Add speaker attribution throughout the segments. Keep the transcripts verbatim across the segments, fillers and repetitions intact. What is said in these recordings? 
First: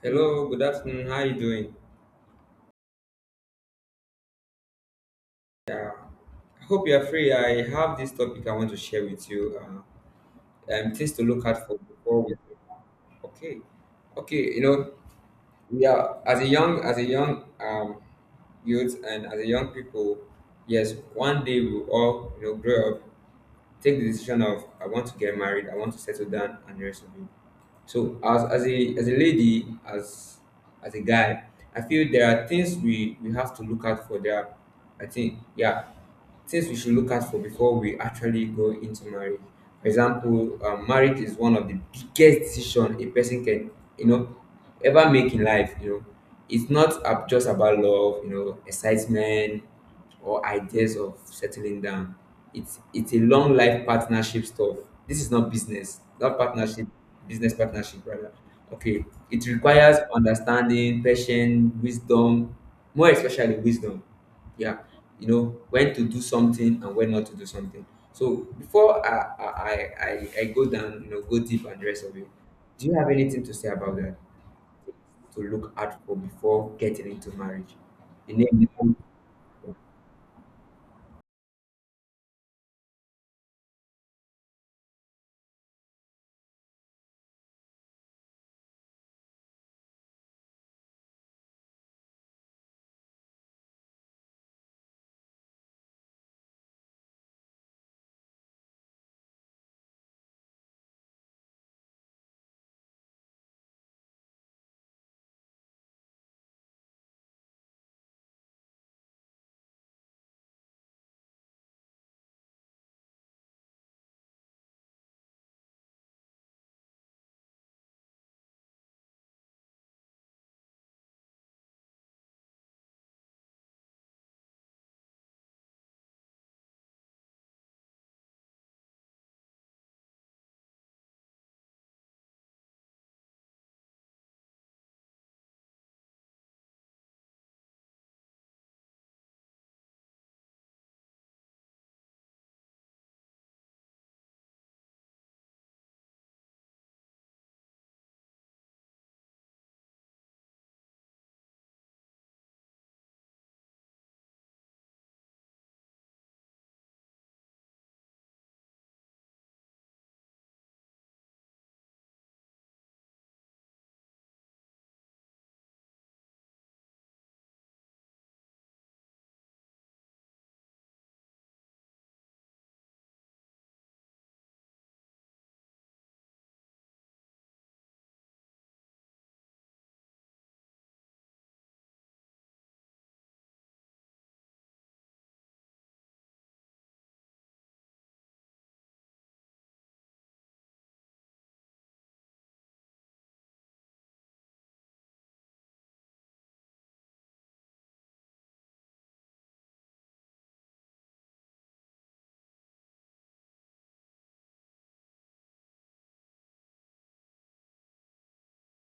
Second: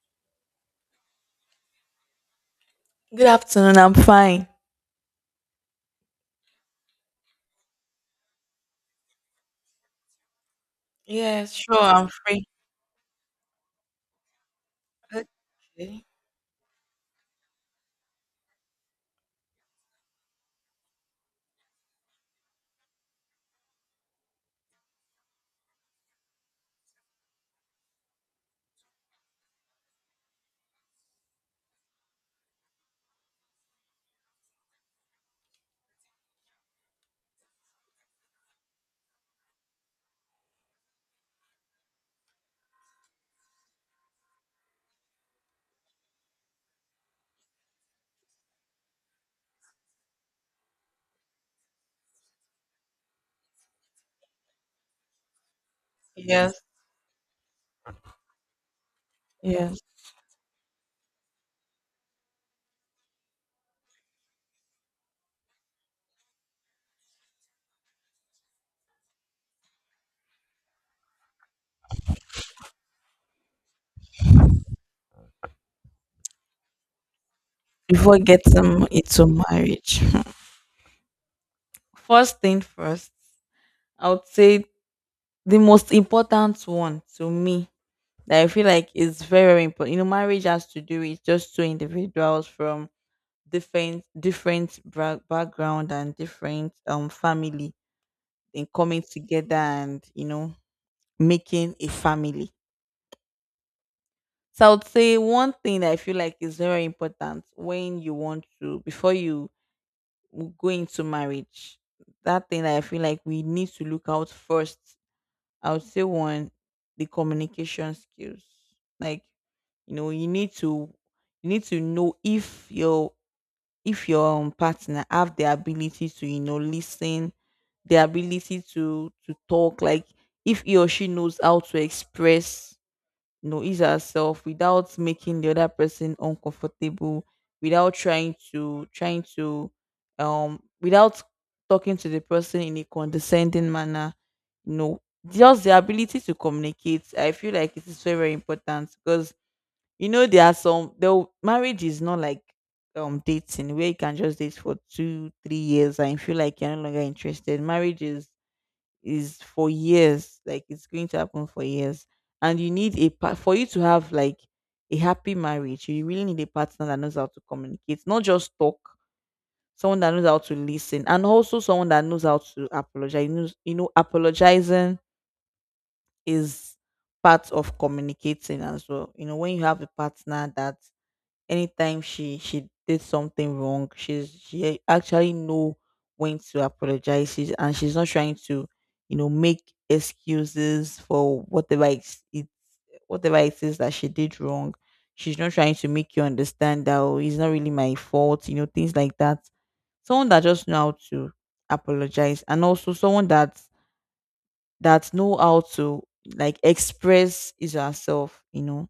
Speaker 1: Hello, good afternoon. How are you doing?
Speaker 2: Good afternoon. I'm fine.
Speaker 1: I hope you are free. I have this topic I want to share with you. Uh, um, things to look
Speaker 2: Yes,
Speaker 1: out
Speaker 2: sure.
Speaker 1: for
Speaker 2: I'm
Speaker 1: before we.
Speaker 2: free.
Speaker 1: Okay, okay. You know, we
Speaker 2: Okay.
Speaker 1: are as a young, as a young um, youth, and as a young people. Yes, one day we will all you know grow up, take the decision of I want to get married, I want to settle down, and the rest of it. So as as a as a lady, as as a guy, I feel there are things we we have to look out for. There, are, I think, yeah. Things we should look at for before we actually go into marriage. For example, um, marriage is one of the biggest decision a person can, you know, ever make in life. You know, it's not ab- just about love, you know, excitement or ideas of settling down. It's it's a long life partnership stuff. This is not business, not
Speaker 2: Yes,
Speaker 1: partnership, business partnership rather. Okay, it
Speaker 2: yes.
Speaker 1: requires understanding, patience, wisdom, more especially wisdom, yeah, you know when to do something and when not to do something. So before i i i, I I go down, you know go deep, and the rest of it, do you have anything to say about that, to look out for before getting into marriage?
Speaker 2: Before
Speaker 1: The name.
Speaker 2: getting into marriage, first thing first, I would say the most important one to me that I feel like is very, very important. You know, marriage has to do with just two individuals from different, different bra- background and different um family, and coming together and you know making a family. So I would say one thing that I feel like is very important when you want to before you w- go into marriage. That thing that I feel like we need to look out first. I would say one, the communication skills. Like, you know, you need to you need to know if your if your um, partner have the ability to, you know, listen, the ability to to talk, like if he or she knows how to express you know, ease herself without making the other person uncomfortable, without trying to trying to um without talking to the person in a condescending manner. You know, just the ability to communicate. I feel like it is very, very important because you know there are some the marriage is not like um dating where you can just date for two, three years and you feel like you're no longer interested. Marriage is is for years, like it's going to happen for years, and you need a part for you to have like a happy marriage. You really need a partner that knows how to communicate, not just talk. Someone that knows how to listen, and also someone that knows how to apologize. You know, you know apologizing is part of communicating as well. You know, when you have a partner that anytime she she did something wrong, she's she actually know when to apologize, she's, and she's not trying to, you know, make excuses for whatever it's, it whatever it is that she did wrong. She's not trying to make you understand that, oh, it's not really my fault, you know, things like that. Someone that just know how to apologize, and also someone that that know how to like express his or herself, you know,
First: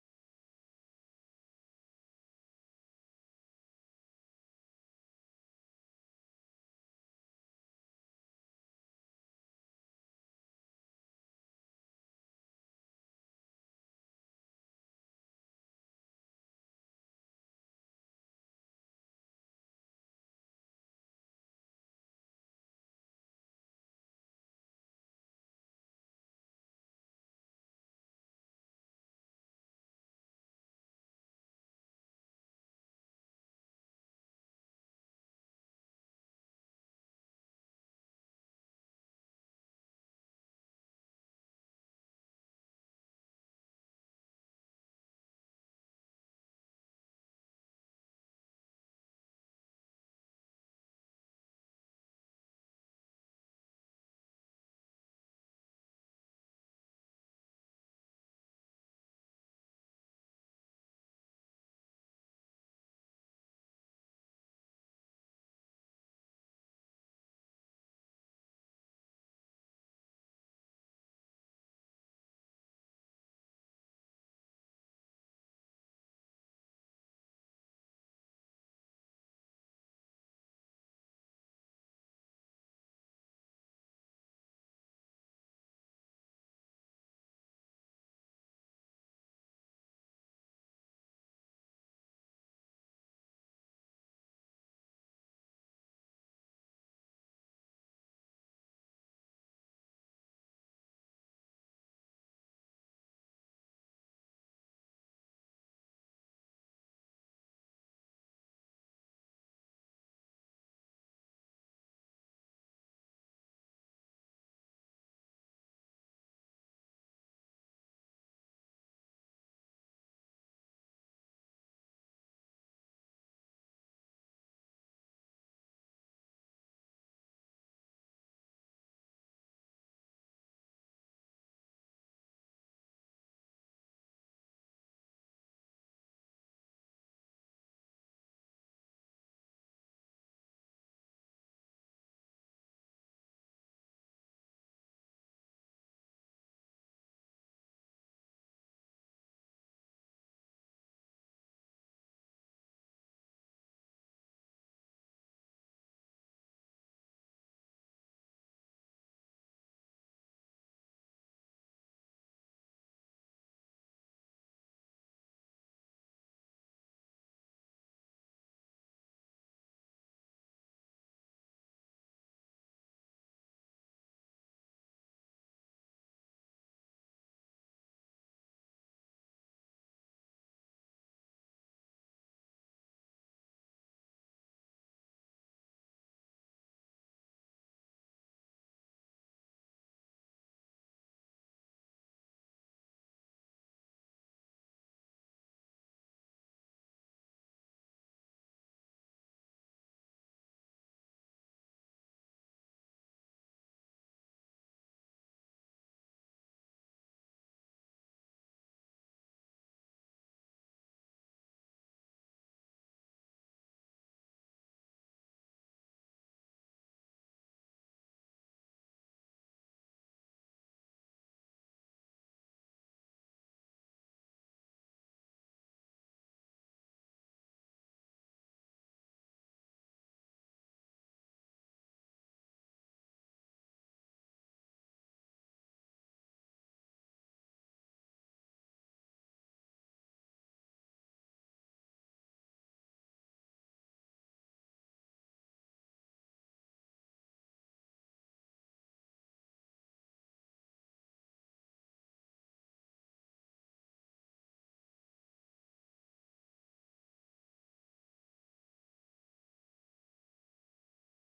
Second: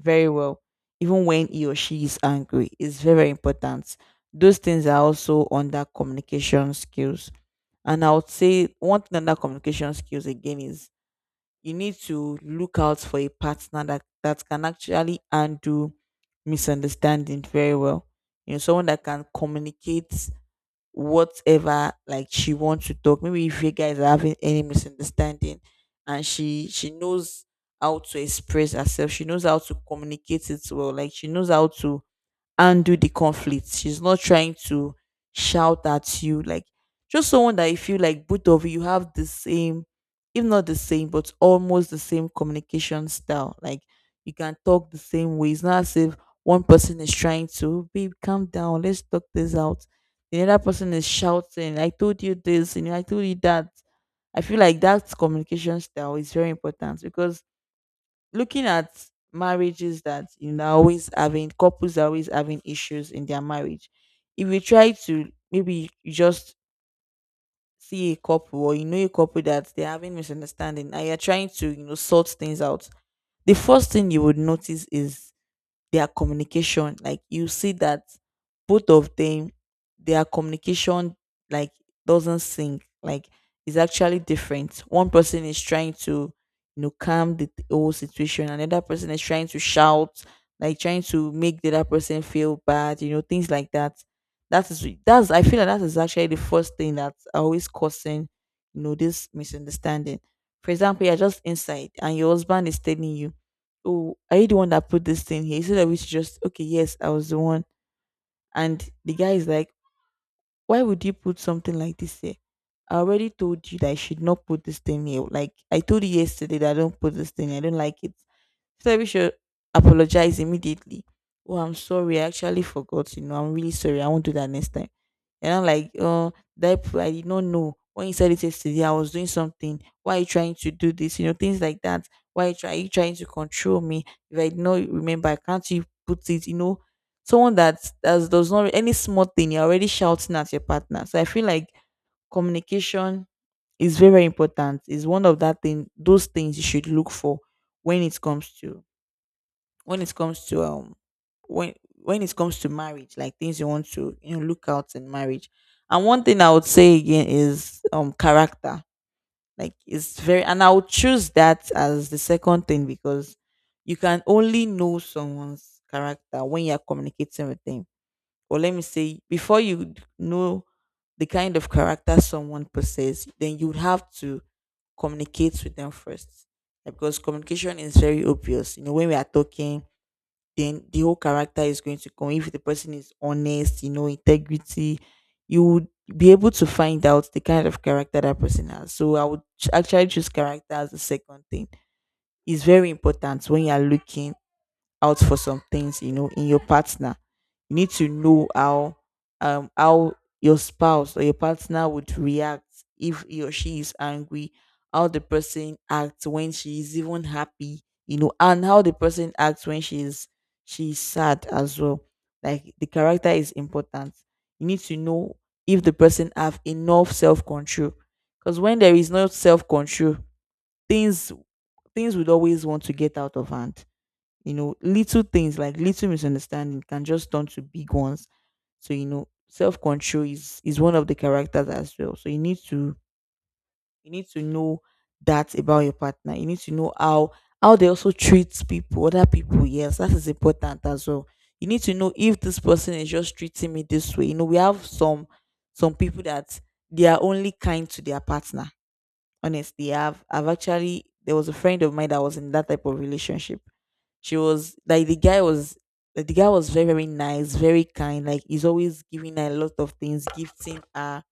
Speaker 2: very well, even when he or she is angry. It's very, very important. Those things are also under communication skills. And I would say one thing under communication skills again is you need to look out for a partner that, that can actually undo misunderstanding very well. You know, someone that can communicate whatever, like she wants to talk. Maybe if you guys are having any misunderstanding and she she knows how to express herself, she knows how to communicate it well, like she knows how to undo the conflict. She's not trying to shout at you. Like, just someone that you feel like both of you have the same, if not the same, but almost the same communication style. Like, you can talk the same way. It's not as if one person is trying to, babe, calm down, let's talk this out, the other person is shouting, I told you this and I told you that. I feel like that communication style is very important, because looking at marriages that you know are always having couples are always having issues in their marriage, if you try to, maybe you just see a couple, or you know a couple that they're having misunderstanding, and you're trying to, you know, sort things out, the first thing you would notice is their communication. Like, you see that both of them, their communication, like, doesn't sync. Like, it's actually different. One person is trying to, you know, calm the whole situation, another person is trying to shout, like trying to make the other person feel bad, you know, things like that. That is that's i feel like that is actually the first thing that's always causing, you know, this misunderstanding. For example, you're just inside and your husband is telling you, oh, are you the one that put this thing here? Instead of which just, okay, yes, I was the one. And the guy is like, why would you put something like this here? I already told you that I should not put this thing here. Like, I told you yesterday that I don't put this thing, I don't like it. So we should apologize immediately. Oh, I'm sorry, I actually forgot. You know, I'm really sorry, I won't do that next time. And I'm like, oh, that p- I did not know when you said it yesterday, I was doing something. Why are you trying to do this? You know, things like that. Why are you, try, are you trying to control me? If I did not remember, can't you put it? You know, someone that does, does not, any small thing you're already shouting at your partner. So I feel like communication is very, very important, is one of that thing those things you should look for when it comes to when it comes to um when when it comes to marriage, like things you want to, you know, look out in marriage. And one thing I would say again is um character. Like, it's very, and I would choose that as the second thing, because you can only know someone's character when you're communicating with them. Or let me say before you know the kind of character someone possesses, then you would have to communicate with them first. Like, because communication is very obvious. You know, when we are talking, then the whole character is going to come. If the person is honest, you know, integrity, you would be able to find out the kind of character that person has. So I would ch- actually choose character as the second thing. It's very important when you are looking out for some things, you know, in your partner. You need to know how um how your spouse or your partner would react if he or she is angry, how the person acts when she is even happy, you know, and how the person acts when she is she is sad as well. Like, the character is important. You need to know if the person have enough self control. Because when there is no self control, things, things would always want to get out of hand. You know, little things, like little misunderstanding can just turn to big ones. So, you know, self control is is one of the characters as well. So you need to you need to know that about your partner. You need to know how how they also treat people, other people. Yes, that is important as well. You need to know if this person is just treating me this way. You know, we have some some people that they are only kind to their partner. Honestly, I've I've actually there was a friend of mine that was in that type of relationship. She was like, the guy was like, the guy was very, very nice, very kind. Like, he's always giving her a lot of things, gifting her.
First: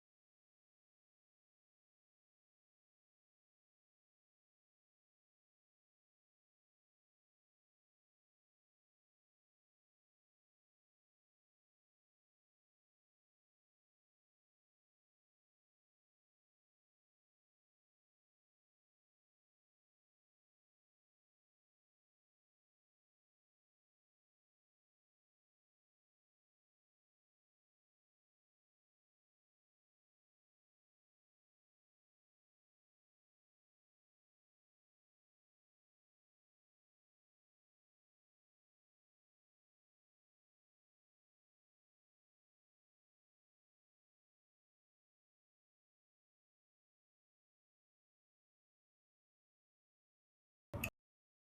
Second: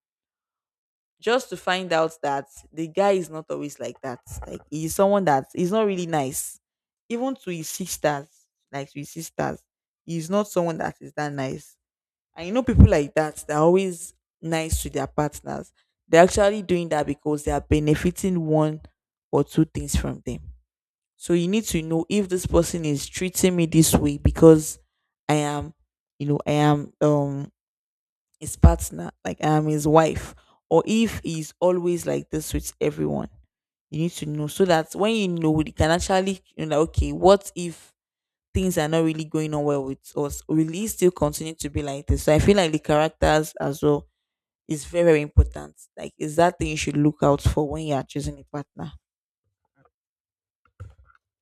Speaker 2: Just to find out that the guy is not always like that. Like, he's someone that is not really nice, even to his sisters. Like, to his sisters, he's not someone that is that nice. And you know people like that, they're always nice to their partners. They're actually doing that because they are benefiting one or two things from them. So you need to know if this person is treating me this way because I am, you know, I am um his partner, like I am his wife, or if he's always like this with everyone. You need to know, so that when you know, you can actually, you know, like, okay, what if things are not really going on well with us? Will he still continue to be like this? So I feel like the characters as well is very, very important. Like, is that thing you should look out for when you are choosing a partner.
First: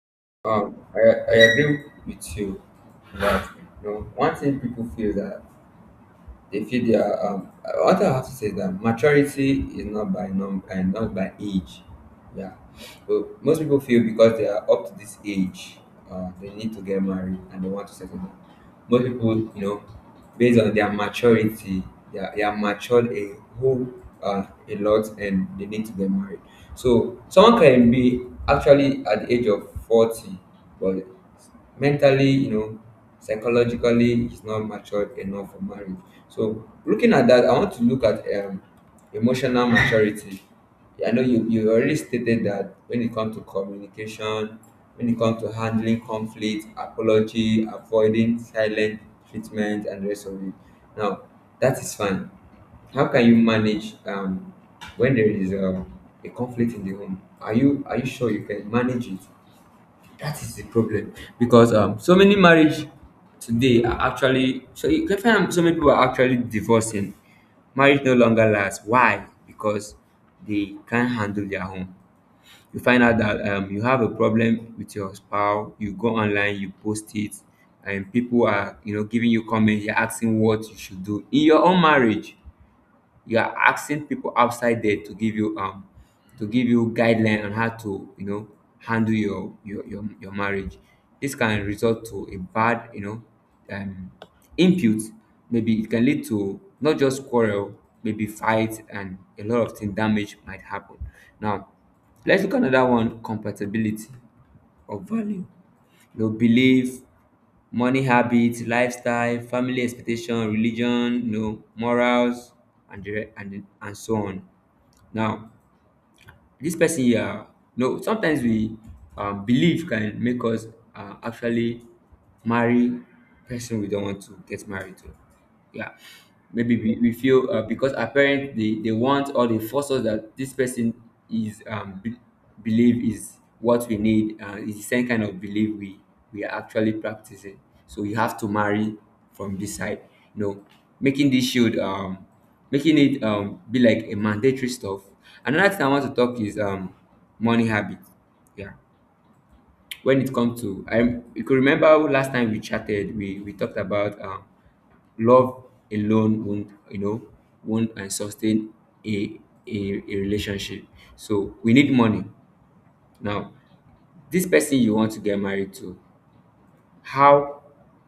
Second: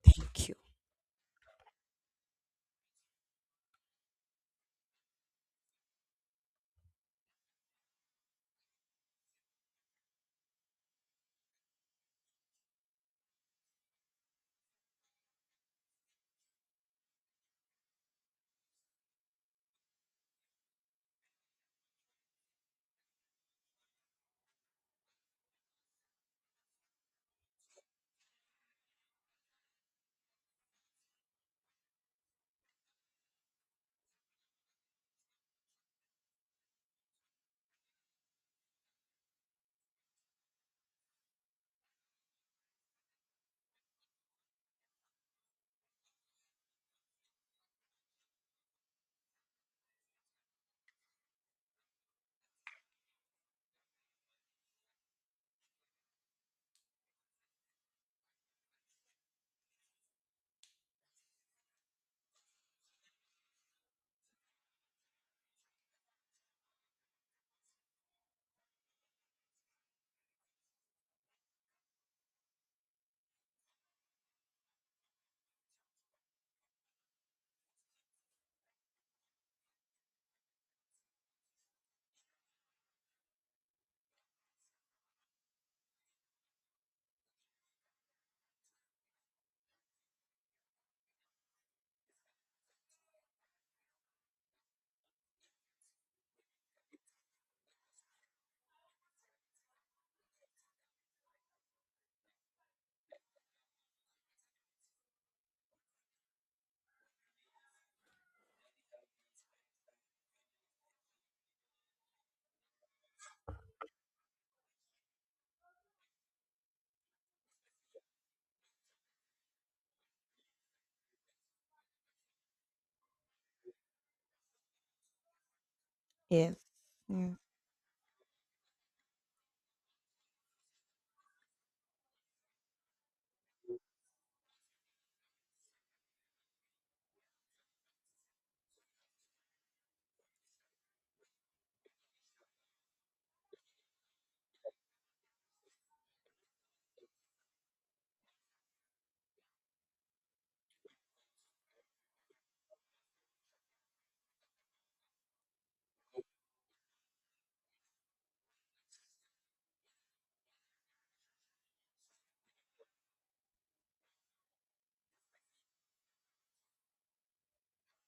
Speaker 2: Thank you.
Speaker 1: Um, I, I agree with you that. You know, one thing people feel that they feel they are. Um, what I have to say is that maturity is not by num and not by age. Yeah, but most people feel because they are up to this age, uh, they need to get married and they want to settle down. Most people, you know based on their maturity, they are, they are matured a whole, uh, a lot, and they need to get married. So someone can be actually at the age of forty, but mentally, you know psychologically, he's not matured enough for marriage. So looking at that, I want to look at, um, emotional maturity. I know you you already stated that when it comes to communication, when it comes to handling conflict, apology, avoiding silent treatment, and the rest of it. Now, that is fine. How can you manage, um, when there is a, a conflict in the home? Are you are you sure you can manage it? That is the problem, because um, so many marriage today are actually, so you can find so many people are actually divorcing. Marriage no longer lasts. Why? Because they can't handle their home. You find out that, um, you have a problem with your spouse. You go online, you post it, and people are you know giving you comments. You're asking what you should do in your own marriage. You are asking people outside there to give you um to give you guideline on how to, you know handle your your your, your marriage. This can result to a bad, you know um input. Maybe it can lead to not just quarrel, maybe fight, and a lot of thing damage might happen. Now, let's look at another one, compatibility of value, your belief, money habits, lifestyle, family expectation, religion, you know, morals, and the, re- and the, and so on. Now, this person here, no, sometimes we, um, believe can make us, uh, actually marry person we don't want to get married to, yeah.
Speaker 2: Yes.
Speaker 1: Maybe we, we
Speaker 2: Yes.
Speaker 1: feel, uh, because our parents they, they want or they force us that this person is, um be, believe is what we need, uh, is the same kind of belief we we are actually practicing, so we have to marry from this side, you know making this shield, um making it, um be like a mandatory stuff. Another thing I want to talk is um money habit. Yeah, when it comes to, I, you could remember last time we chatted, we we talked about um love alone won't, you know won't and sustain a, a a relationship. So we need money now. This person you want to get married to, how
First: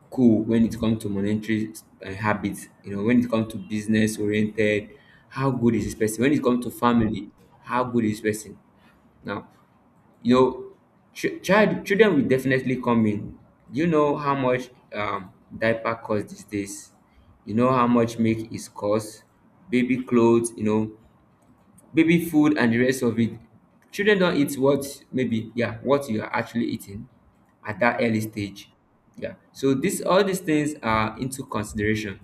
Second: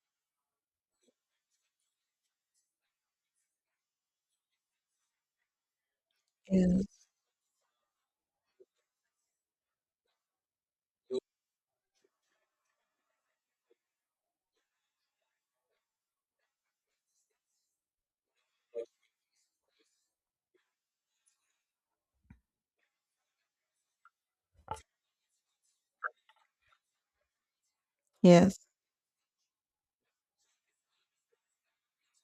Speaker 1: cool when it comes to monetary, uh, habits, you know, when it comes to business oriented, how good is this person? When it comes to
Speaker 2: Yes.
Speaker 1: family, how good is this person? Now, you know, ch- child children will definitely come in. You know how much, um, diaper costs these days. You know how much milk is cost, baby clothes, you know, baby food, and the rest of it. Children don't eat what maybe, yeah, what you are actually eating at that early
Speaker 2: Yes.
Speaker 1: stage, yeah. So this all these things are into consideration.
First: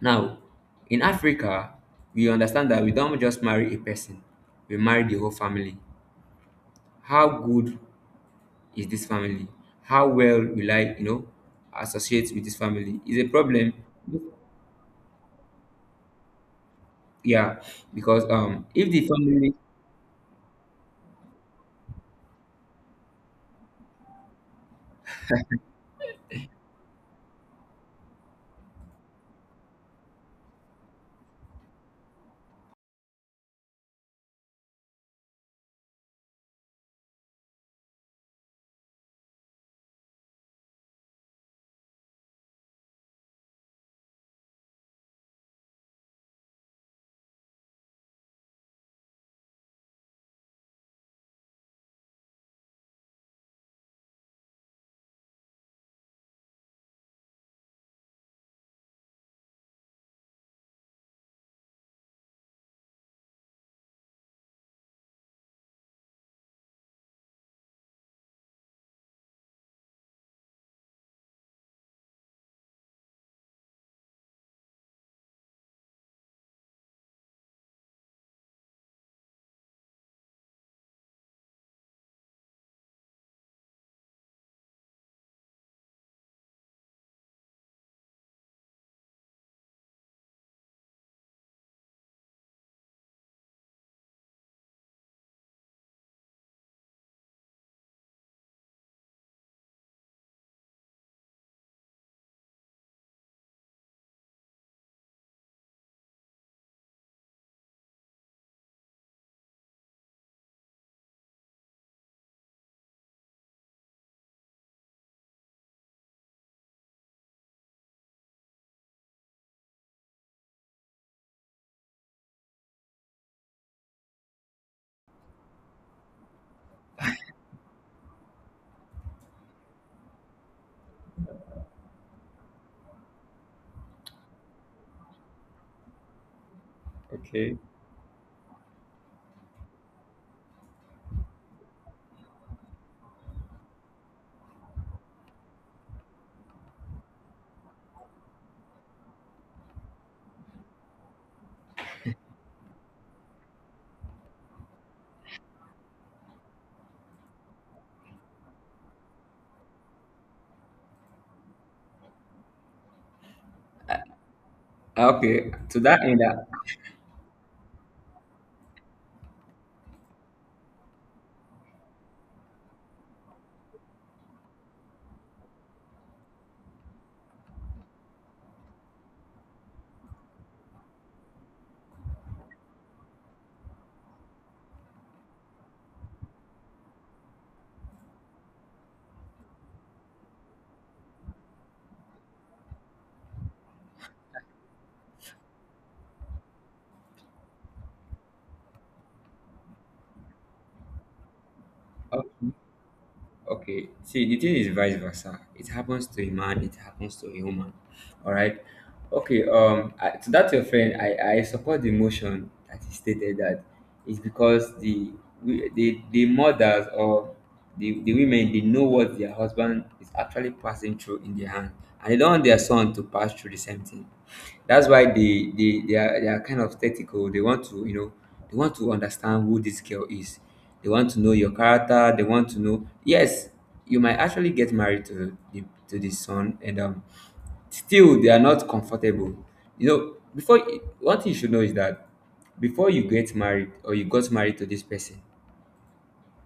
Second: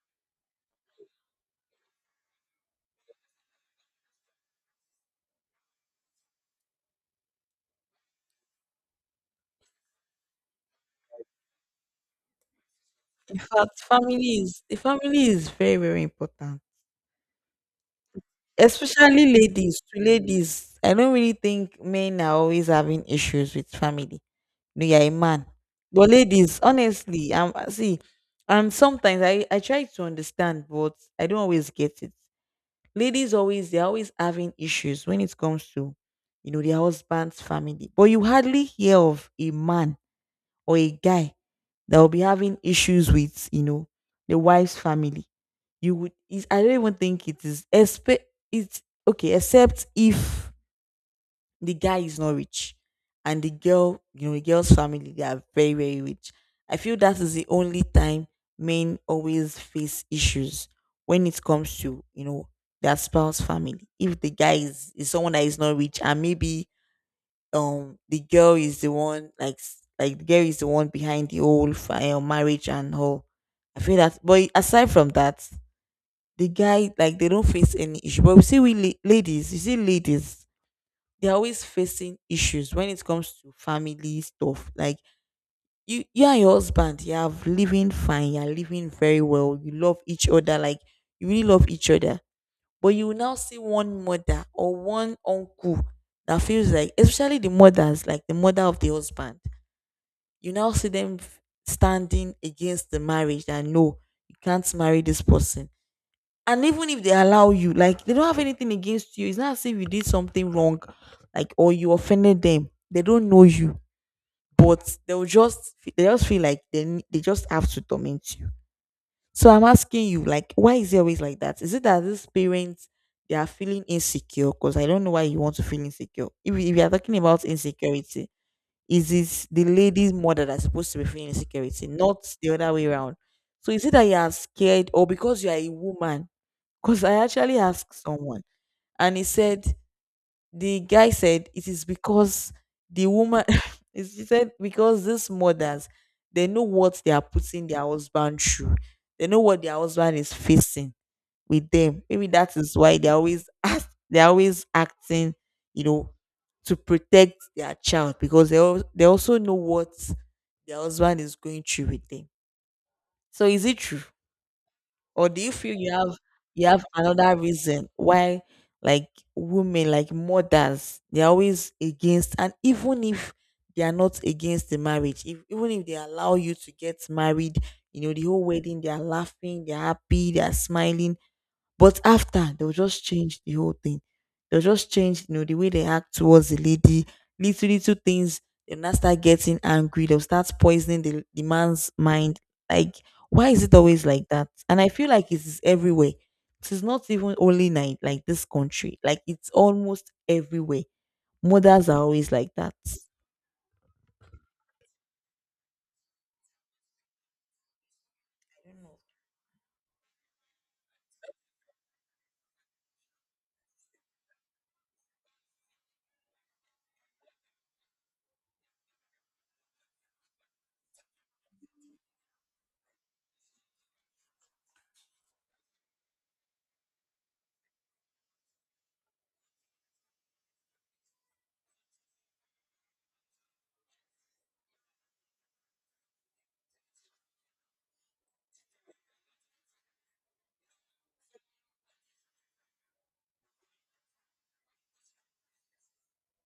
Speaker 1: Now, in Africa, we understand that we don't just marry a person, we marry the whole family. How good is this family? How well will I, you know associate with this family is a problem.
Speaker 2: Fact, family is the family is very, very important,
Speaker 1: Yeah, because um if the
Speaker 2: especially
Speaker 1: family,
Speaker 2: ladies. To ladies, I don't really think men are always having issues with family. No, you're a man, but ladies, honestly, um, see, and sometimes I I try to understand, but I don't always get it. Ladies, always they're always having issues when it comes to, you know, their husband's family. But you hardly hear of a man or a guy that will be having issues with, you know, the wife's family. You would, is I don't even think it is, expe- it's okay, except if the guy is not rich and the girl, you know, the girl's family, they are very, very rich. I feel that is the only time men always face issues when it comes to, you know, their spouse family. If the guy is, is someone that is not rich and maybe um the girl is the one like s- like the girl is the one behind the whole fire marriage and all. I feel that, but aside from that, the guy, like, they don't face any issue. But we see we la- ladies, you see ladies, they're always facing issues when it comes to family stuff. Like you, you and your husband, you have living fine, you're living very well. You love each other, like you really love each other. But you will now see one mother or one uncle that feels like, especially the mothers, like the mother of the husband, you now see them f- standing against the marriage and no, you can't marry this person. And even if they allow you, like they don't have anything against you. It's not as if you did something wrong, like or you offended them. They don't know you, but they'll just they just feel like they they just have to torment you. So I'm asking you, like, why is it always like that? Is it that these parents they are feeling insecure? Because I don't know why you want to feel insecure. If, we- if you are talking about insecurity, is it the lady's mother that's supposed to be feeling insecurity, not the other way around? So is it that you are scared or because you are a woman? Because I
Speaker 1: okay,
Speaker 2: actually asked someone and he said the guy said it is because the woman he said because these mothers they know what they are putting their husband through. They know what their husband is facing with them. Maybe that is why they always act they are always acting, you know, to protect their child because they al- they also know what their husband is going through with them. So is it true? Or do you
Speaker 1: okay,
Speaker 2: feel
Speaker 1: to
Speaker 2: you
Speaker 1: that
Speaker 2: have
Speaker 1: end,
Speaker 2: you have another reason why, like, women, like mothers, they're always against, and even if they are not against the marriage, if even if they allow you to get married, you know, the whole wedding, they are laughing, they're happy, they are smiling, but after they'll just change the whole thing. They'll just change, you know, the way they act towards the lady, little little things, they'll now start getting angry, they'll start poisoning the, the man's mind. Like, why is it always like that? And I feel like it is everywhere. It is not even only night like this country. Like it's almost everywhere. Mothers are
Speaker 1: uh,
Speaker 2: always like that.
Speaker 1: okay, see, the thing is vice versa. It happens to a man, it happens to a woman. All right. Okay. Um, I, to that your friend, I I support the motion that he stated that it's because, the we- the the mothers, or the, the women, they know what their husband is actually passing through in their hand, and they don't want their son to pass through the same thing. That's why they they they are, they are kind of tactical. They want to, you know they want to understand who this girl is. They want to know your character. They want to know. Yes, you might actually get married to the to the son, and um, still they are not comfortable. You know, before, one thing you should know is that before you get married, or you got married to this person,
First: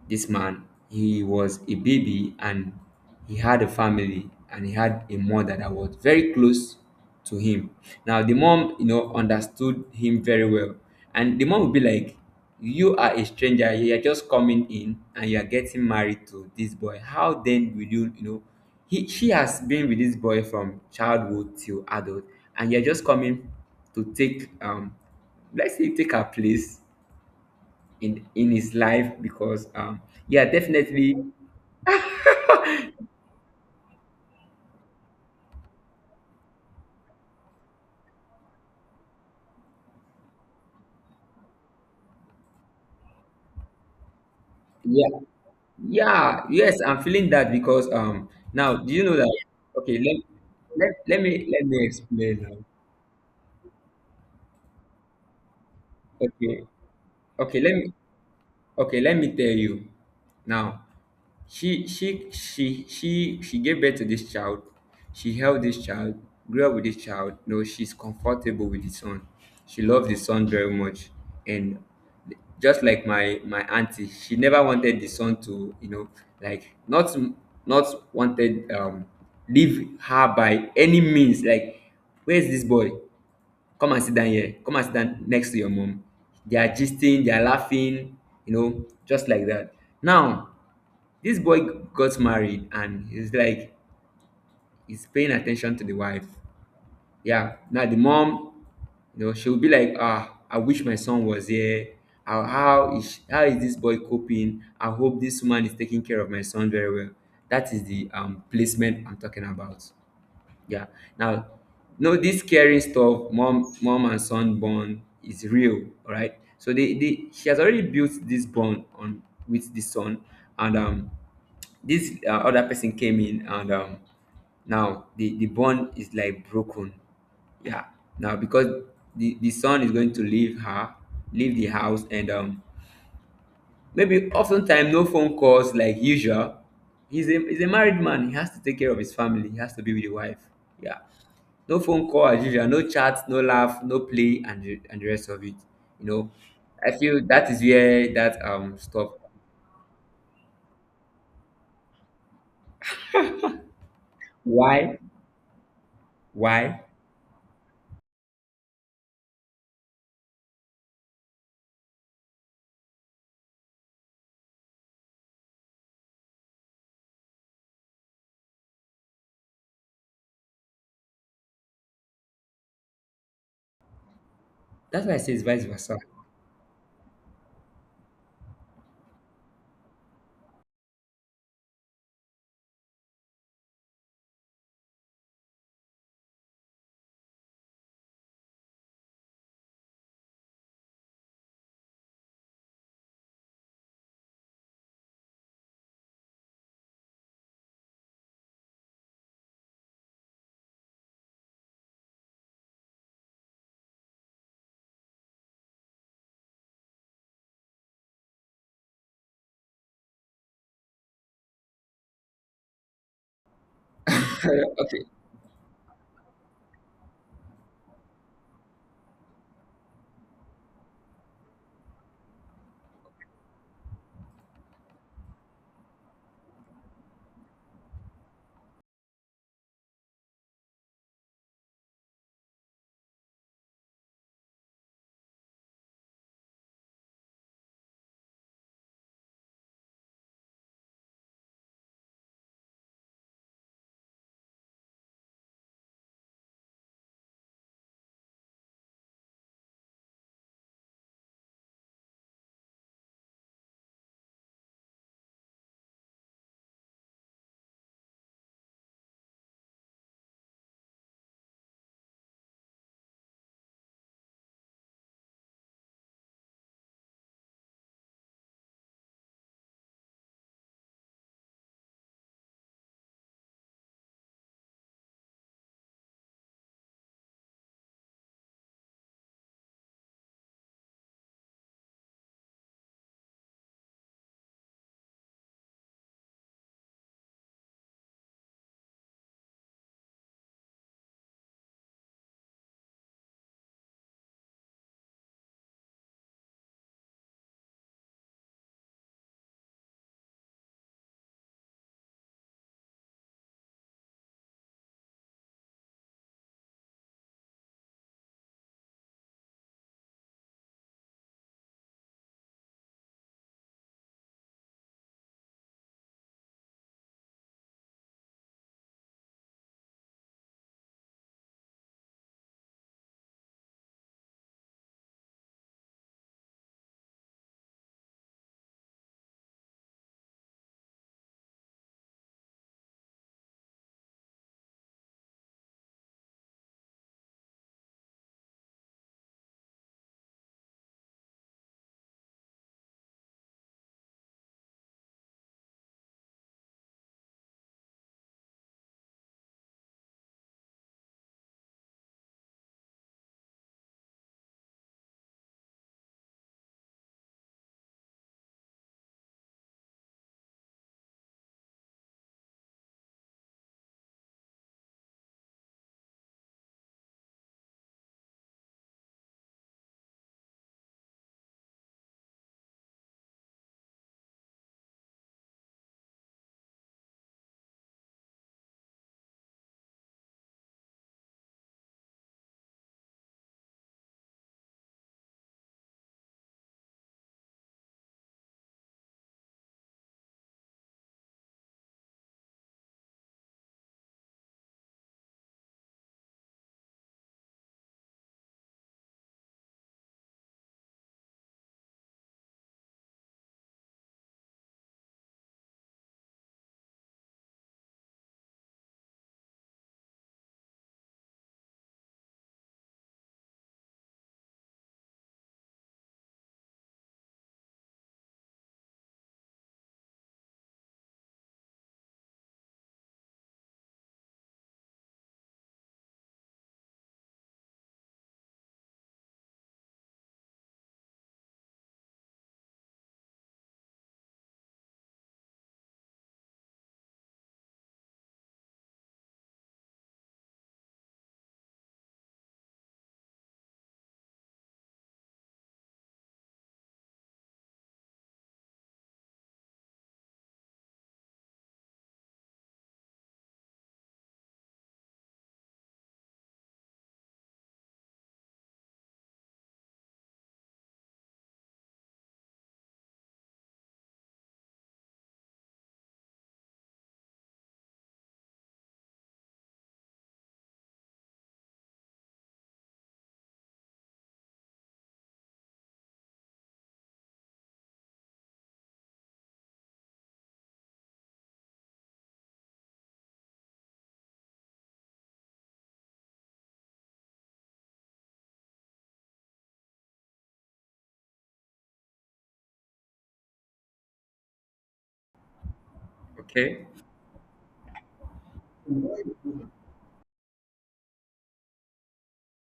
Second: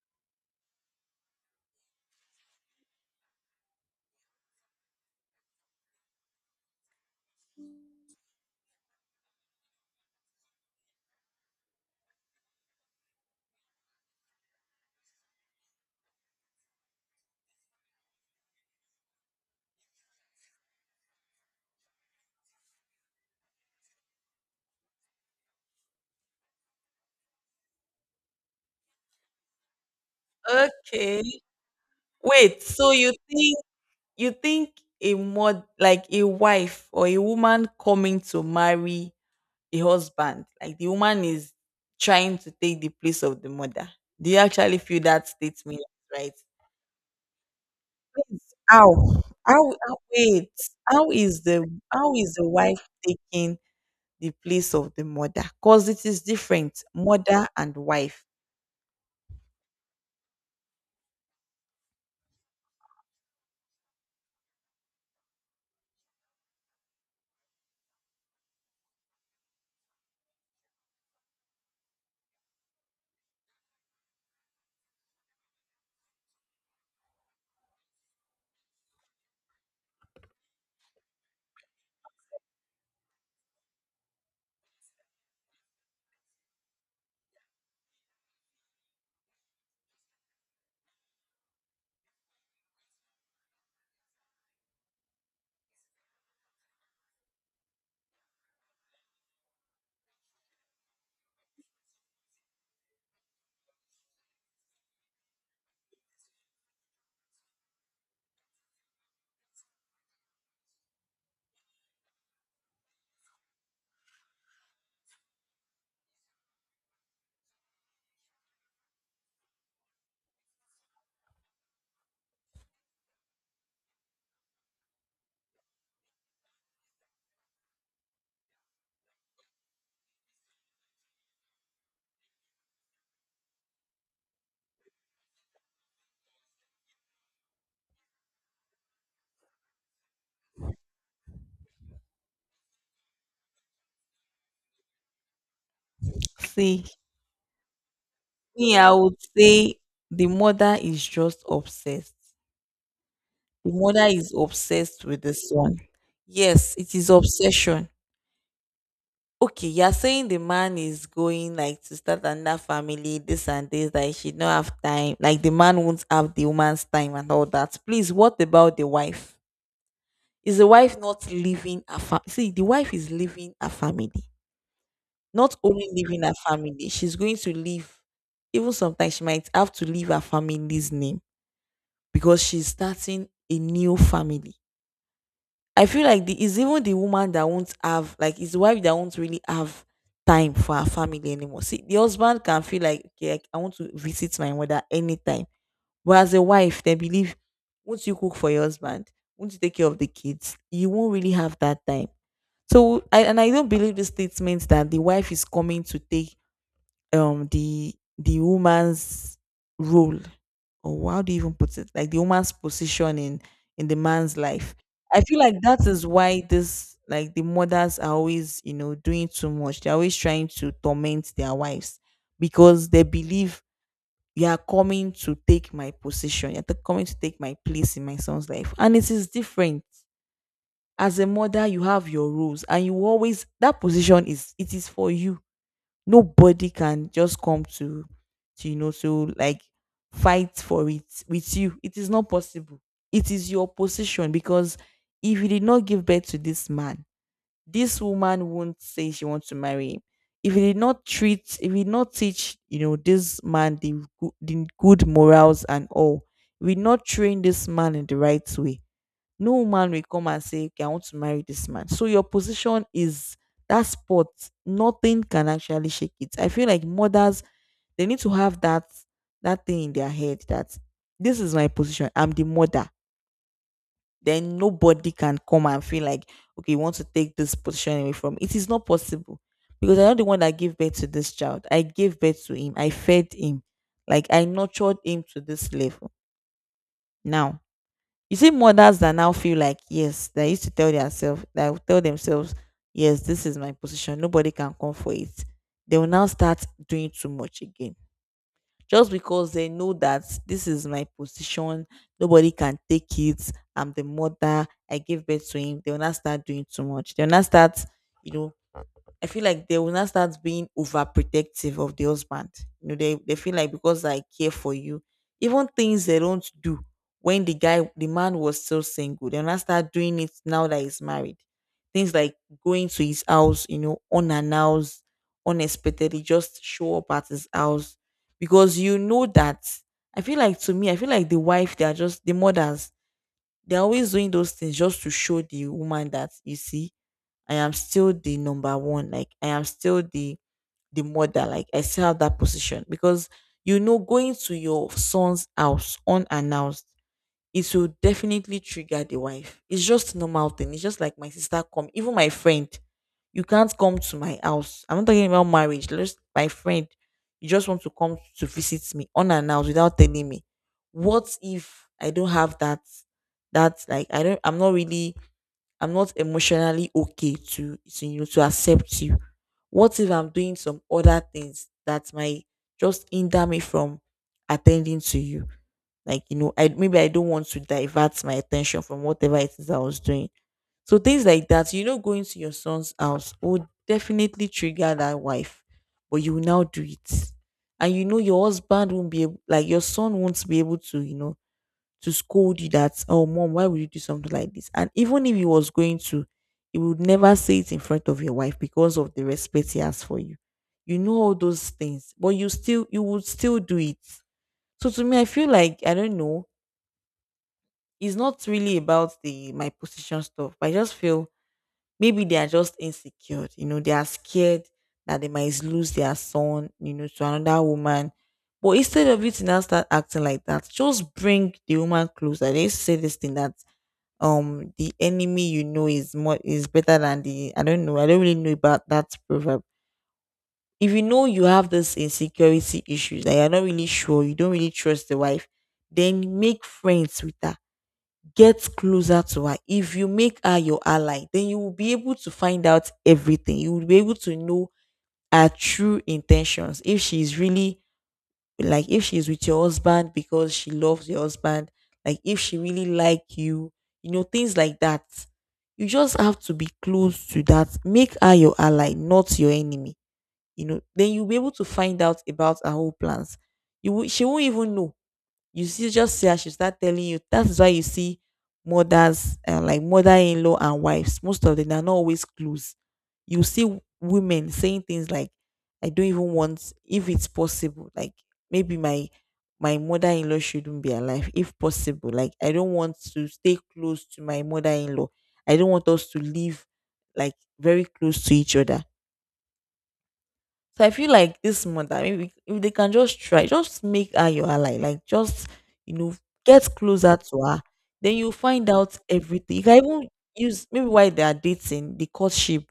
Speaker 1: this man, he was a baby, and he had a family, and he had a mother that was very close to him. Now the mom, you know, understood him very well. And the mom would be like, you are a stranger, you are just coming in and you are getting married to this boy. How then will you, you know, he, she has been with this boy from childhood till adult, and you're just coming to take, um let's say take her place in in his life, because um yeah, definitely.
Speaker 2: Okay. Wait, so you think you think a mod like a wife or a woman coming to marry a husband. Like the woman is trying to take the place of the mother. Do you actually feel
Speaker 1: yeah
Speaker 2: that statement is right?
Speaker 1: yeah yes, I'm feeling that, because um
Speaker 2: Please,
Speaker 1: now, do
Speaker 2: how?
Speaker 1: you know that?
Speaker 2: How?
Speaker 1: Okay,
Speaker 2: how-
Speaker 1: let
Speaker 2: Wait.
Speaker 1: let,
Speaker 2: How
Speaker 1: let
Speaker 2: is
Speaker 1: me
Speaker 2: the
Speaker 1: let me
Speaker 2: how is
Speaker 1: explain
Speaker 2: the
Speaker 1: now.
Speaker 2: wife taking the place of the mother? Cause it is
Speaker 1: Okay,
Speaker 2: different, mother
Speaker 1: okay, let
Speaker 2: and
Speaker 1: me
Speaker 2: wife.
Speaker 1: okay, let me tell you now. She she she she she gave birth to this child. She held this child, grew up with this child. No, she's comfortable with the son. She loves the son very much, and just like my my auntie, she never wanted the son to, you know like, not not wanted, um leave her by any means. Like, where's this boy? Come and sit down here. Come and sit down next to your mom. They are gisting, they are laughing, you know, just like that. Now this boy got married, and he's like he's paying attention to the wife. Yeah. Now the mom, you know, she'll be like, ah, I wish my son was here. How how is how is this boy coping? I hope this woman is taking care of my son very well. That is the um placement I'm talking about. Yeah. Now, no, this caring stuff, mom, mom and son bond is real, all right? So, they, they she has already built this bond on with the son, and um, this, uh, other person came in, and um, now the the bond is like broken. Yeah. Now, because the the son is going to leave her, leave the house, and um, maybe oftentimes no phone calls like usual. He's a he's a married man. He has to take care of his family. He has to be with the wife. Yeah. No phone call as usual, no chat, no laugh, no play, and the, and the rest of it. You know,
Speaker 2: See,
Speaker 1: I feel that is where that
Speaker 2: me,
Speaker 1: um
Speaker 2: I
Speaker 1: stuff.
Speaker 2: would say the mother is just obsessed. The mother is
Speaker 1: Why?
Speaker 2: obsessed with the son. Yes,
Speaker 1: Why?
Speaker 2: it is obsession. Okay, you're saying the man is going like to start another family, this and this, that he should not have time. Like the man won't have the woman's time and all that. Please, what about the wife? Is the wife not leaving her family? See, the wife is leaving her family.
Speaker 1: That's why I say it's
Speaker 2: Not
Speaker 1: vice
Speaker 2: only
Speaker 1: versa.
Speaker 2: leaving her family, she's going to leave. Even sometimes she might have to leave her family's name because she's starting a new family. I feel like the it's even the woman that won't have, like his wife that won't really have time for her family anymore. See, the husband can feel like, okay, like, I want to visit my mother anytime. But as a wife, they believe once you cook for your husband, once you take care of the kids, you won't really have that time. So I and I don't believe the statement that the wife is coming to take um the the woman's role, or how do you even put it, like the woman's position in in the man's life.
Speaker 1: okay,
Speaker 2: I feel like that is why this like the mothers are always, you know, doing too much. They're always trying to torment their wives because they believe you are coming to take my position. You're t- coming to take my place in my son's life. And it is different. As a mother, you have your rules, and you always that position is it is for you. Nobody can just come to, to, you know, to like fight for it with you. It is not possible. It is your position. Because if you did not give birth to this man, this woman won't say she wants to marry him. If you did not treat if you did not teach, you know, this man the, go- the good morals and all, we not train this man in the right way, no man will come and say, okay, I want to marry this man. So your position is that spot. Nothing can actually shake it. I feel like mothers, they need to have that that thing in their head that this is my position. I'm the mother. Then nobody can come and feel like, okay, you want to take this position away from me. It is not possible. Because I'm not the one that gave birth to this child. I gave birth to him. I fed him. Like I nurtured him to this level. Now you see mothers that now feel like, yes, they used to tell themselves they will tell themselves, yes, this is my position. Nobody can come for it. They will now start doing too much again. Just because they know that this is my position, nobody can take it. I'm the mother. I gave birth to him. They will not start doing too much. They will not start, you know, I feel like they will not start being overprotective of the husband. You know, they, they feel like because I care for you, even things they don't do when the guy, the man was still single, they'll not start doing it now that he's married. Things like going to his house, you know, unannounced, unexpectedly, just show up at his house because you know that. I feel like, to me, I feel like the wife, they are just the mothers, they're always doing those things just to show the woman that, you see, I am still the number one. Like I am still the the mother. Like I still have that position. Because, you know, going to your son's house unannounced, it will definitely trigger the wife. It's just normal thing. It's just like my sister come, even my friend. You can't come to my house. I'm not talking about marriage. Just my friend. You just want to come to visit me unannounced without telling me. What if I don't have that? That like I don't. I'm not really I'm not emotionally okay to to you know, to accept you? What if I'm doing some other things that might just hinder me from attending to you? Like, you know, I maybe I don't want to divert my attention from whatever it is I was doing. So things like that, you know, going to your son's house would definitely trigger that wife, but you will now do it, and you know your husband won't be able, like your son won't be able to, you know, to scold you that, oh, mom, why would you do something like this? And even if he was going to, he would never say it in front of your wife because of the respect he has for you. You know all those things, but you still, you would still do it. So, to me, I feel like, I don't know, it's not really about the my position stuff, but I just feel maybe they are just insecure. You know, they are scared that they might lose their son, you know, to another woman. But instead of you to now start acting like that, just bring the woman closer. They used to say this thing that um the enemy, you know, is more is better than the I don't know. I don't really know about that proverb. If you know you have this insecurity issues that you're not really sure, you don't really trust the wife, then make friends with her. Get closer to her. If you make her your ally, then you will be able to find out everything. You will be able to know her true intentions. If she is really like if she's with your husband because she loves your husband, like if she really like you you know, things like that, you just have to be close to that, make her your ally, not your enemy. You know, then you'll be able to find out about her whole plans. You will, she won't even know. You see, just see as she start telling you. That is why you see mothers, uh, like mother-in-law and wives. Most of them they are not always close. You see w- women saying things like, "I don't even want, if it's possible, like maybe my my mother-in-law shouldn't be alive, if possible. Like I don't want to stay close to my mother-in-law. I don't want us to live like very close to each other." So I feel like this mother, maybe if they can just try, just make her your ally, like just you know, get
Speaker 1: okay.
Speaker 2: closer to her. Then you find out everything. You can even use maybe while they are dating, the courtship,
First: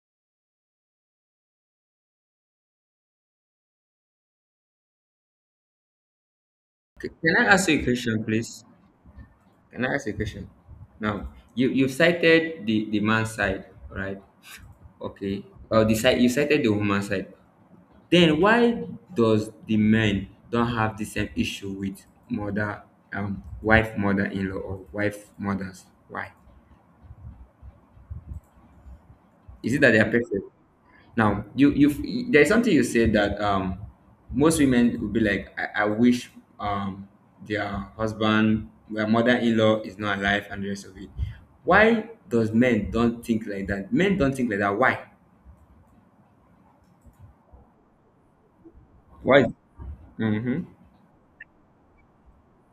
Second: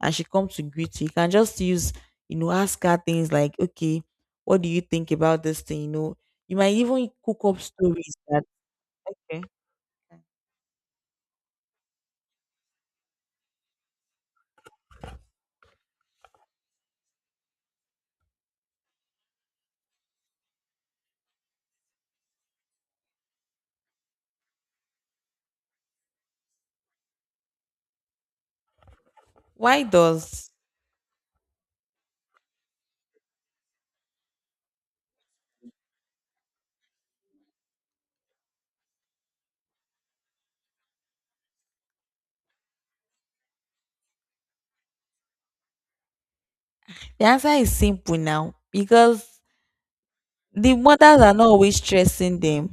Speaker 2: and she comes to greet you. You can just use, you know, ask her things like, okay, what do you think about this thing? You know, you might
Speaker 1: C-
Speaker 2: even
Speaker 1: Can
Speaker 2: cook
Speaker 1: I
Speaker 2: up
Speaker 1: ask you a
Speaker 2: stories
Speaker 1: question,
Speaker 2: that
Speaker 1: please?
Speaker 2: okay,
Speaker 1: Can I ask you a question? Now, you you've cited the the man side, right? Okay. Or the side you cited the woman side. Then why does the men don't have the same issue with mother, um, wife, mother-in-law, or wife mothers? Why? Is it
Speaker 2: why
Speaker 1: that they are perfect?
Speaker 2: does
Speaker 1: Now, you you there's something you said that, um most women would be like, I, I wish, um their husband, their mother-in-law is not alive and the rest of it. Why does men don't think like that? Men don't think like that. Why?
Speaker 2: the answer is simple now because
Speaker 1: Why? Mm-hmm.
Speaker 2: the mothers are not always stressing them,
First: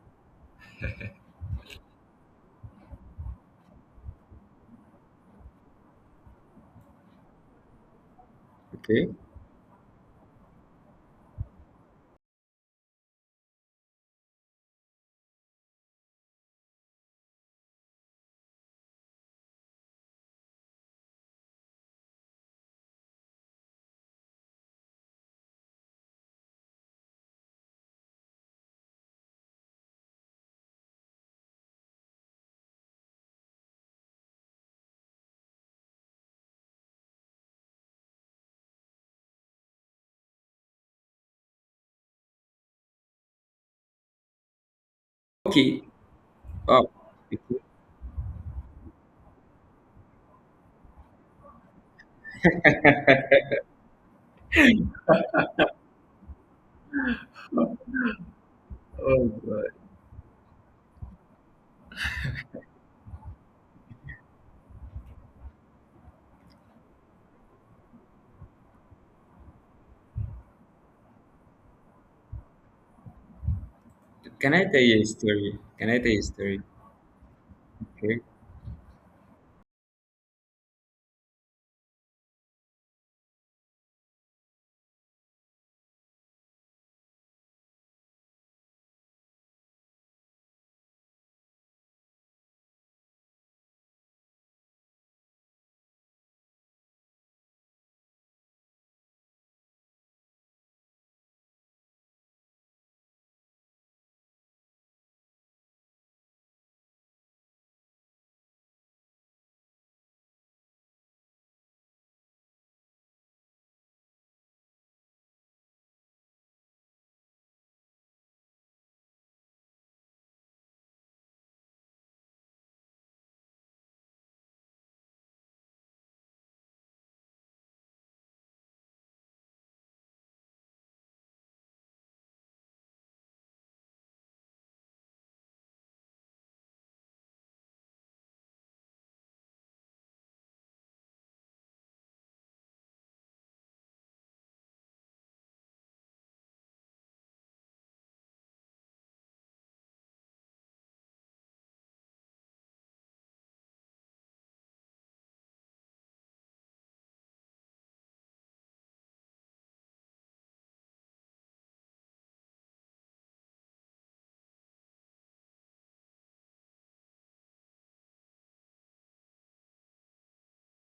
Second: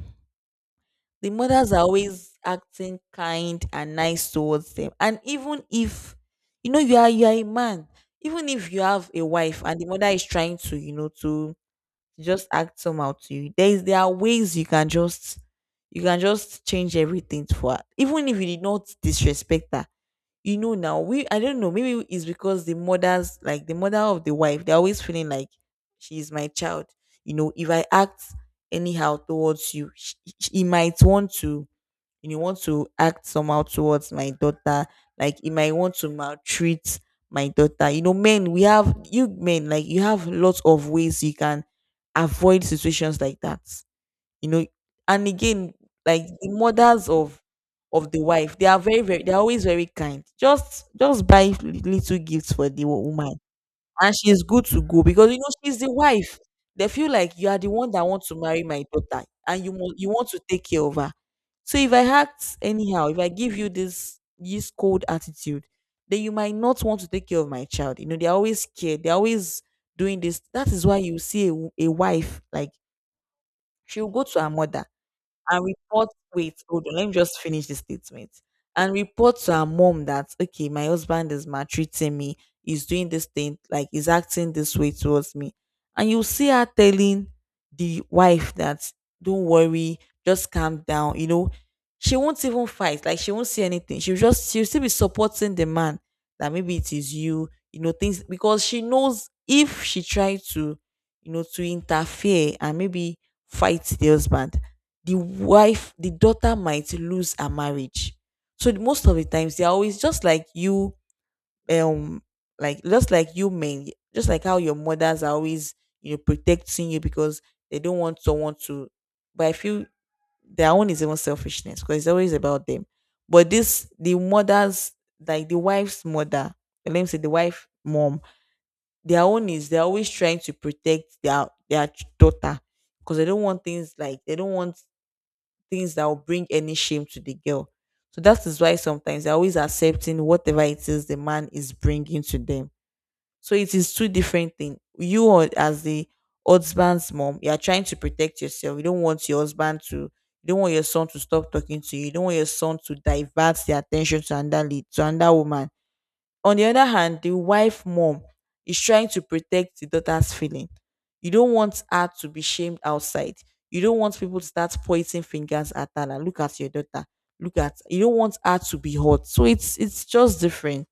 Speaker 2: the mothers are always acting kind and nice towards them. And even if you know you are you are a man, even if you
Speaker 1: Okay.
Speaker 2: have a wife and the mother is trying to, you know, to just act somehow to you, there is there are ways you can just you can just change everything for her. Even if you did not disrespect her. You know now, we I don't know, maybe it's because the mothers like the mother of the wife, they're always feeling like she is my child. You know, if I act anyhow towards you, sh- sh- he might want to you know, want to act somehow towards my daughter. Like he might want to maltreat my daughter. You know, men, we have you men, like you have lots of ways you can avoid situations like that. You know, and again,
Speaker 1: Okay.
Speaker 2: like the
Speaker 1: Oh,
Speaker 2: mothers of
Speaker 1: okay.
Speaker 2: of the wife, they are very, very they're always very kind. Just just buy little gifts for the wo- woman. And she's good to go because you know she's the wife. They feel like you are the one that wants to marry my daughter and
Speaker 1: Oh,
Speaker 2: you mo- you want to take care of her. So if I act anyhow, if I give you this this cold attitude, then you might not want to take care of my child. You know, they're always scared. They're always doing this. That is why you see a, w- a wife like she'll go to her
Speaker 1: can I tell
Speaker 2: mother
Speaker 1: you a story?
Speaker 2: and
Speaker 1: Can I
Speaker 2: report
Speaker 1: tell you a story?
Speaker 2: wait, hold on, let me just finish the
Speaker 1: Okay.
Speaker 2: statement. And report to her mom that okay, my husband is maltreating me, he's doing this thing, like he's acting this way towards me. And you see her telling the wife that don't worry, just calm down, you know. She won't even fight, like she won't see anything. She'll just she'll still be supporting the man that maybe it is you, you know, things because she knows if she try to, you know, to interfere and maybe fight the husband, the wife, the daughter might lose her marriage. So the- most of the times they're always just like you, um, like just like you men, just like how your mothers are always, you know, protecting you because they don't want someone to but I feel their own is even selfishness because it's always about them. But this the mothers, like the wife's mother, let me say the wife mom, their own is they're always trying to protect their their ch- daughter because they don't want things like they don't want things that will bring any shame to the girl. So that is why sometimes they're always accepting whatever it is the man is bringing to them. So it is two different things. You are- as the husband's mom, you are trying to protect yourself. You don't want your husband to, you don't want your son to stop talking to you. You don't want your son to divert the attention to another lead, to another woman. On the other hand, the wife mom is trying to protect the daughter's feeling. You don't want her to be shamed outside. You don't want people to start pointing fingers at her. Like, look at your daughter. Look at you don't want her to be hurt. So it's it's just different.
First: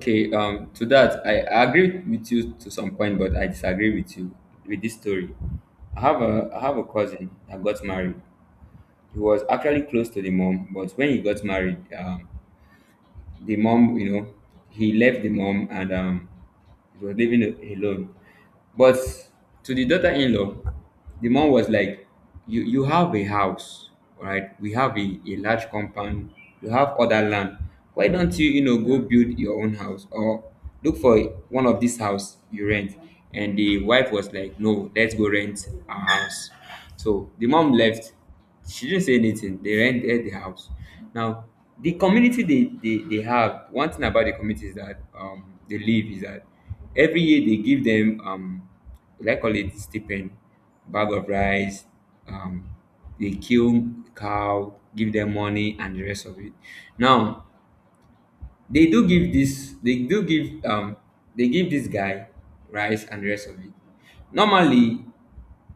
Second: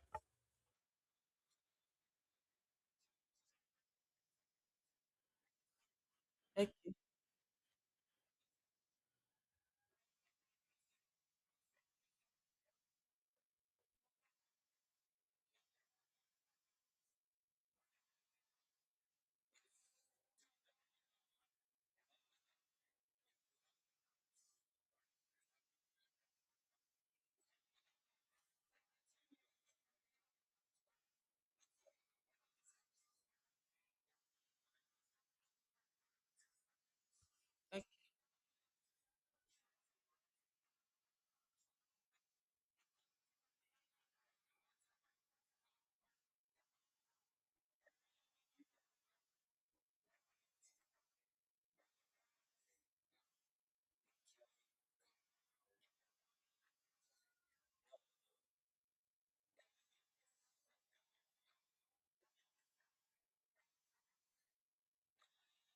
Speaker 1: Okay. Um. To that, I I agree with you to some point, but I disagree with you with this story. I have a I
Speaker 2: Okay.
Speaker 1: have a cousin that got married. He was actually close to the mom, but when he got married, um, the mom, you know, he left the mom, and um, he was living a- alone. But to the daughter-in-law, the mom was like, "You you have a house, right? We have a, a large compound. You have other land. Why don't you, you know go build your own house, or look for one of these house you rent?" And the wife was like, "No, let's go rent a house." So the mom left, she didn't say anything. They rented the house. Now, the community, they, they, they have, one thing about the community is that, um, they live is that every year they give them, um, like call it stipend, bag of rice, um, they kill cow, give them money, and the rest of it. Now, they do give this they do give um they give this guy rice and the rest of it. Normally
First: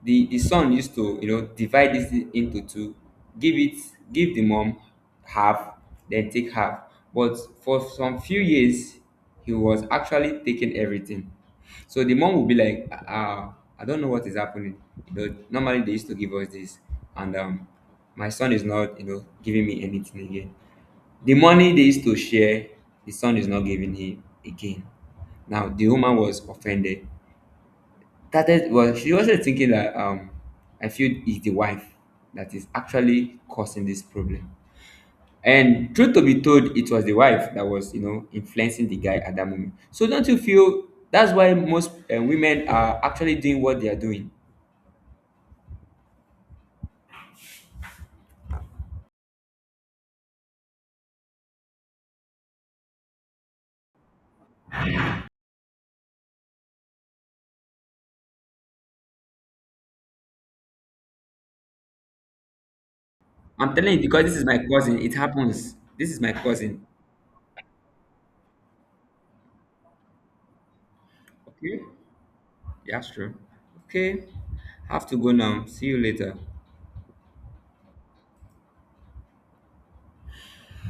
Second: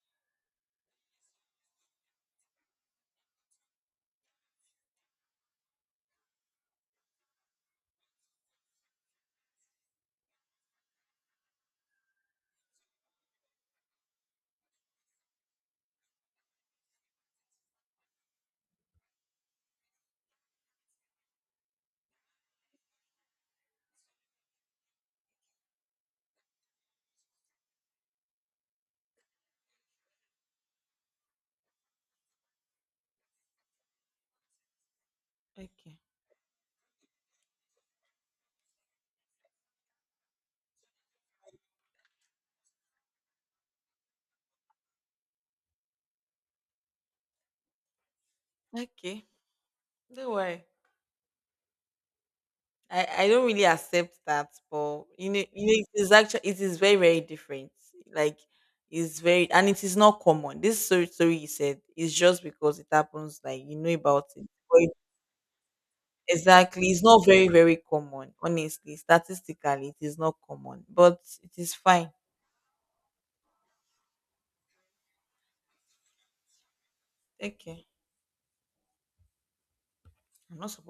Speaker 1: the the son used to, you know divide this thing into two, give it, give the mom half, then take half. But for some few years, he was actually taking everything. So the mom would be like, uh, I don't know what is happening. You know normally they used to give us this, and um my son is not, you know giving me anything again. The money they used to share, the son is not giving him again. Now the woman was offended. Started, was, she wasn't thinking that, um I feel it's the wife that is actually causing this problem. And
Speaker 2: Okay.
Speaker 1: truth to be told, it was the wife that was, you know, influencing the guy at that moment. So don't you feel that's why most, uh, women are actually doing what they are doing?
Speaker 2: Okay. Don't worry. I, I don't really accept that, but you know, you know, it is actually it is very very different. Like it's very and it is not common. This story story you said is just because it happens. Like
Speaker 1: I'm
Speaker 2: you know
Speaker 1: telling you,
Speaker 2: about
Speaker 1: because this is
Speaker 2: it,
Speaker 1: my
Speaker 2: but it-
Speaker 1: cousin. It happens. This is my cousin.
Speaker 2: exactly, it's not very very common. Honestly, statistically, it is not common, but it is
Speaker 1: Okay,
Speaker 2: fine.
Speaker 1: that's sure. Okay, have to go now. See you later.
Speaker 2: Okay, I'm not supposed.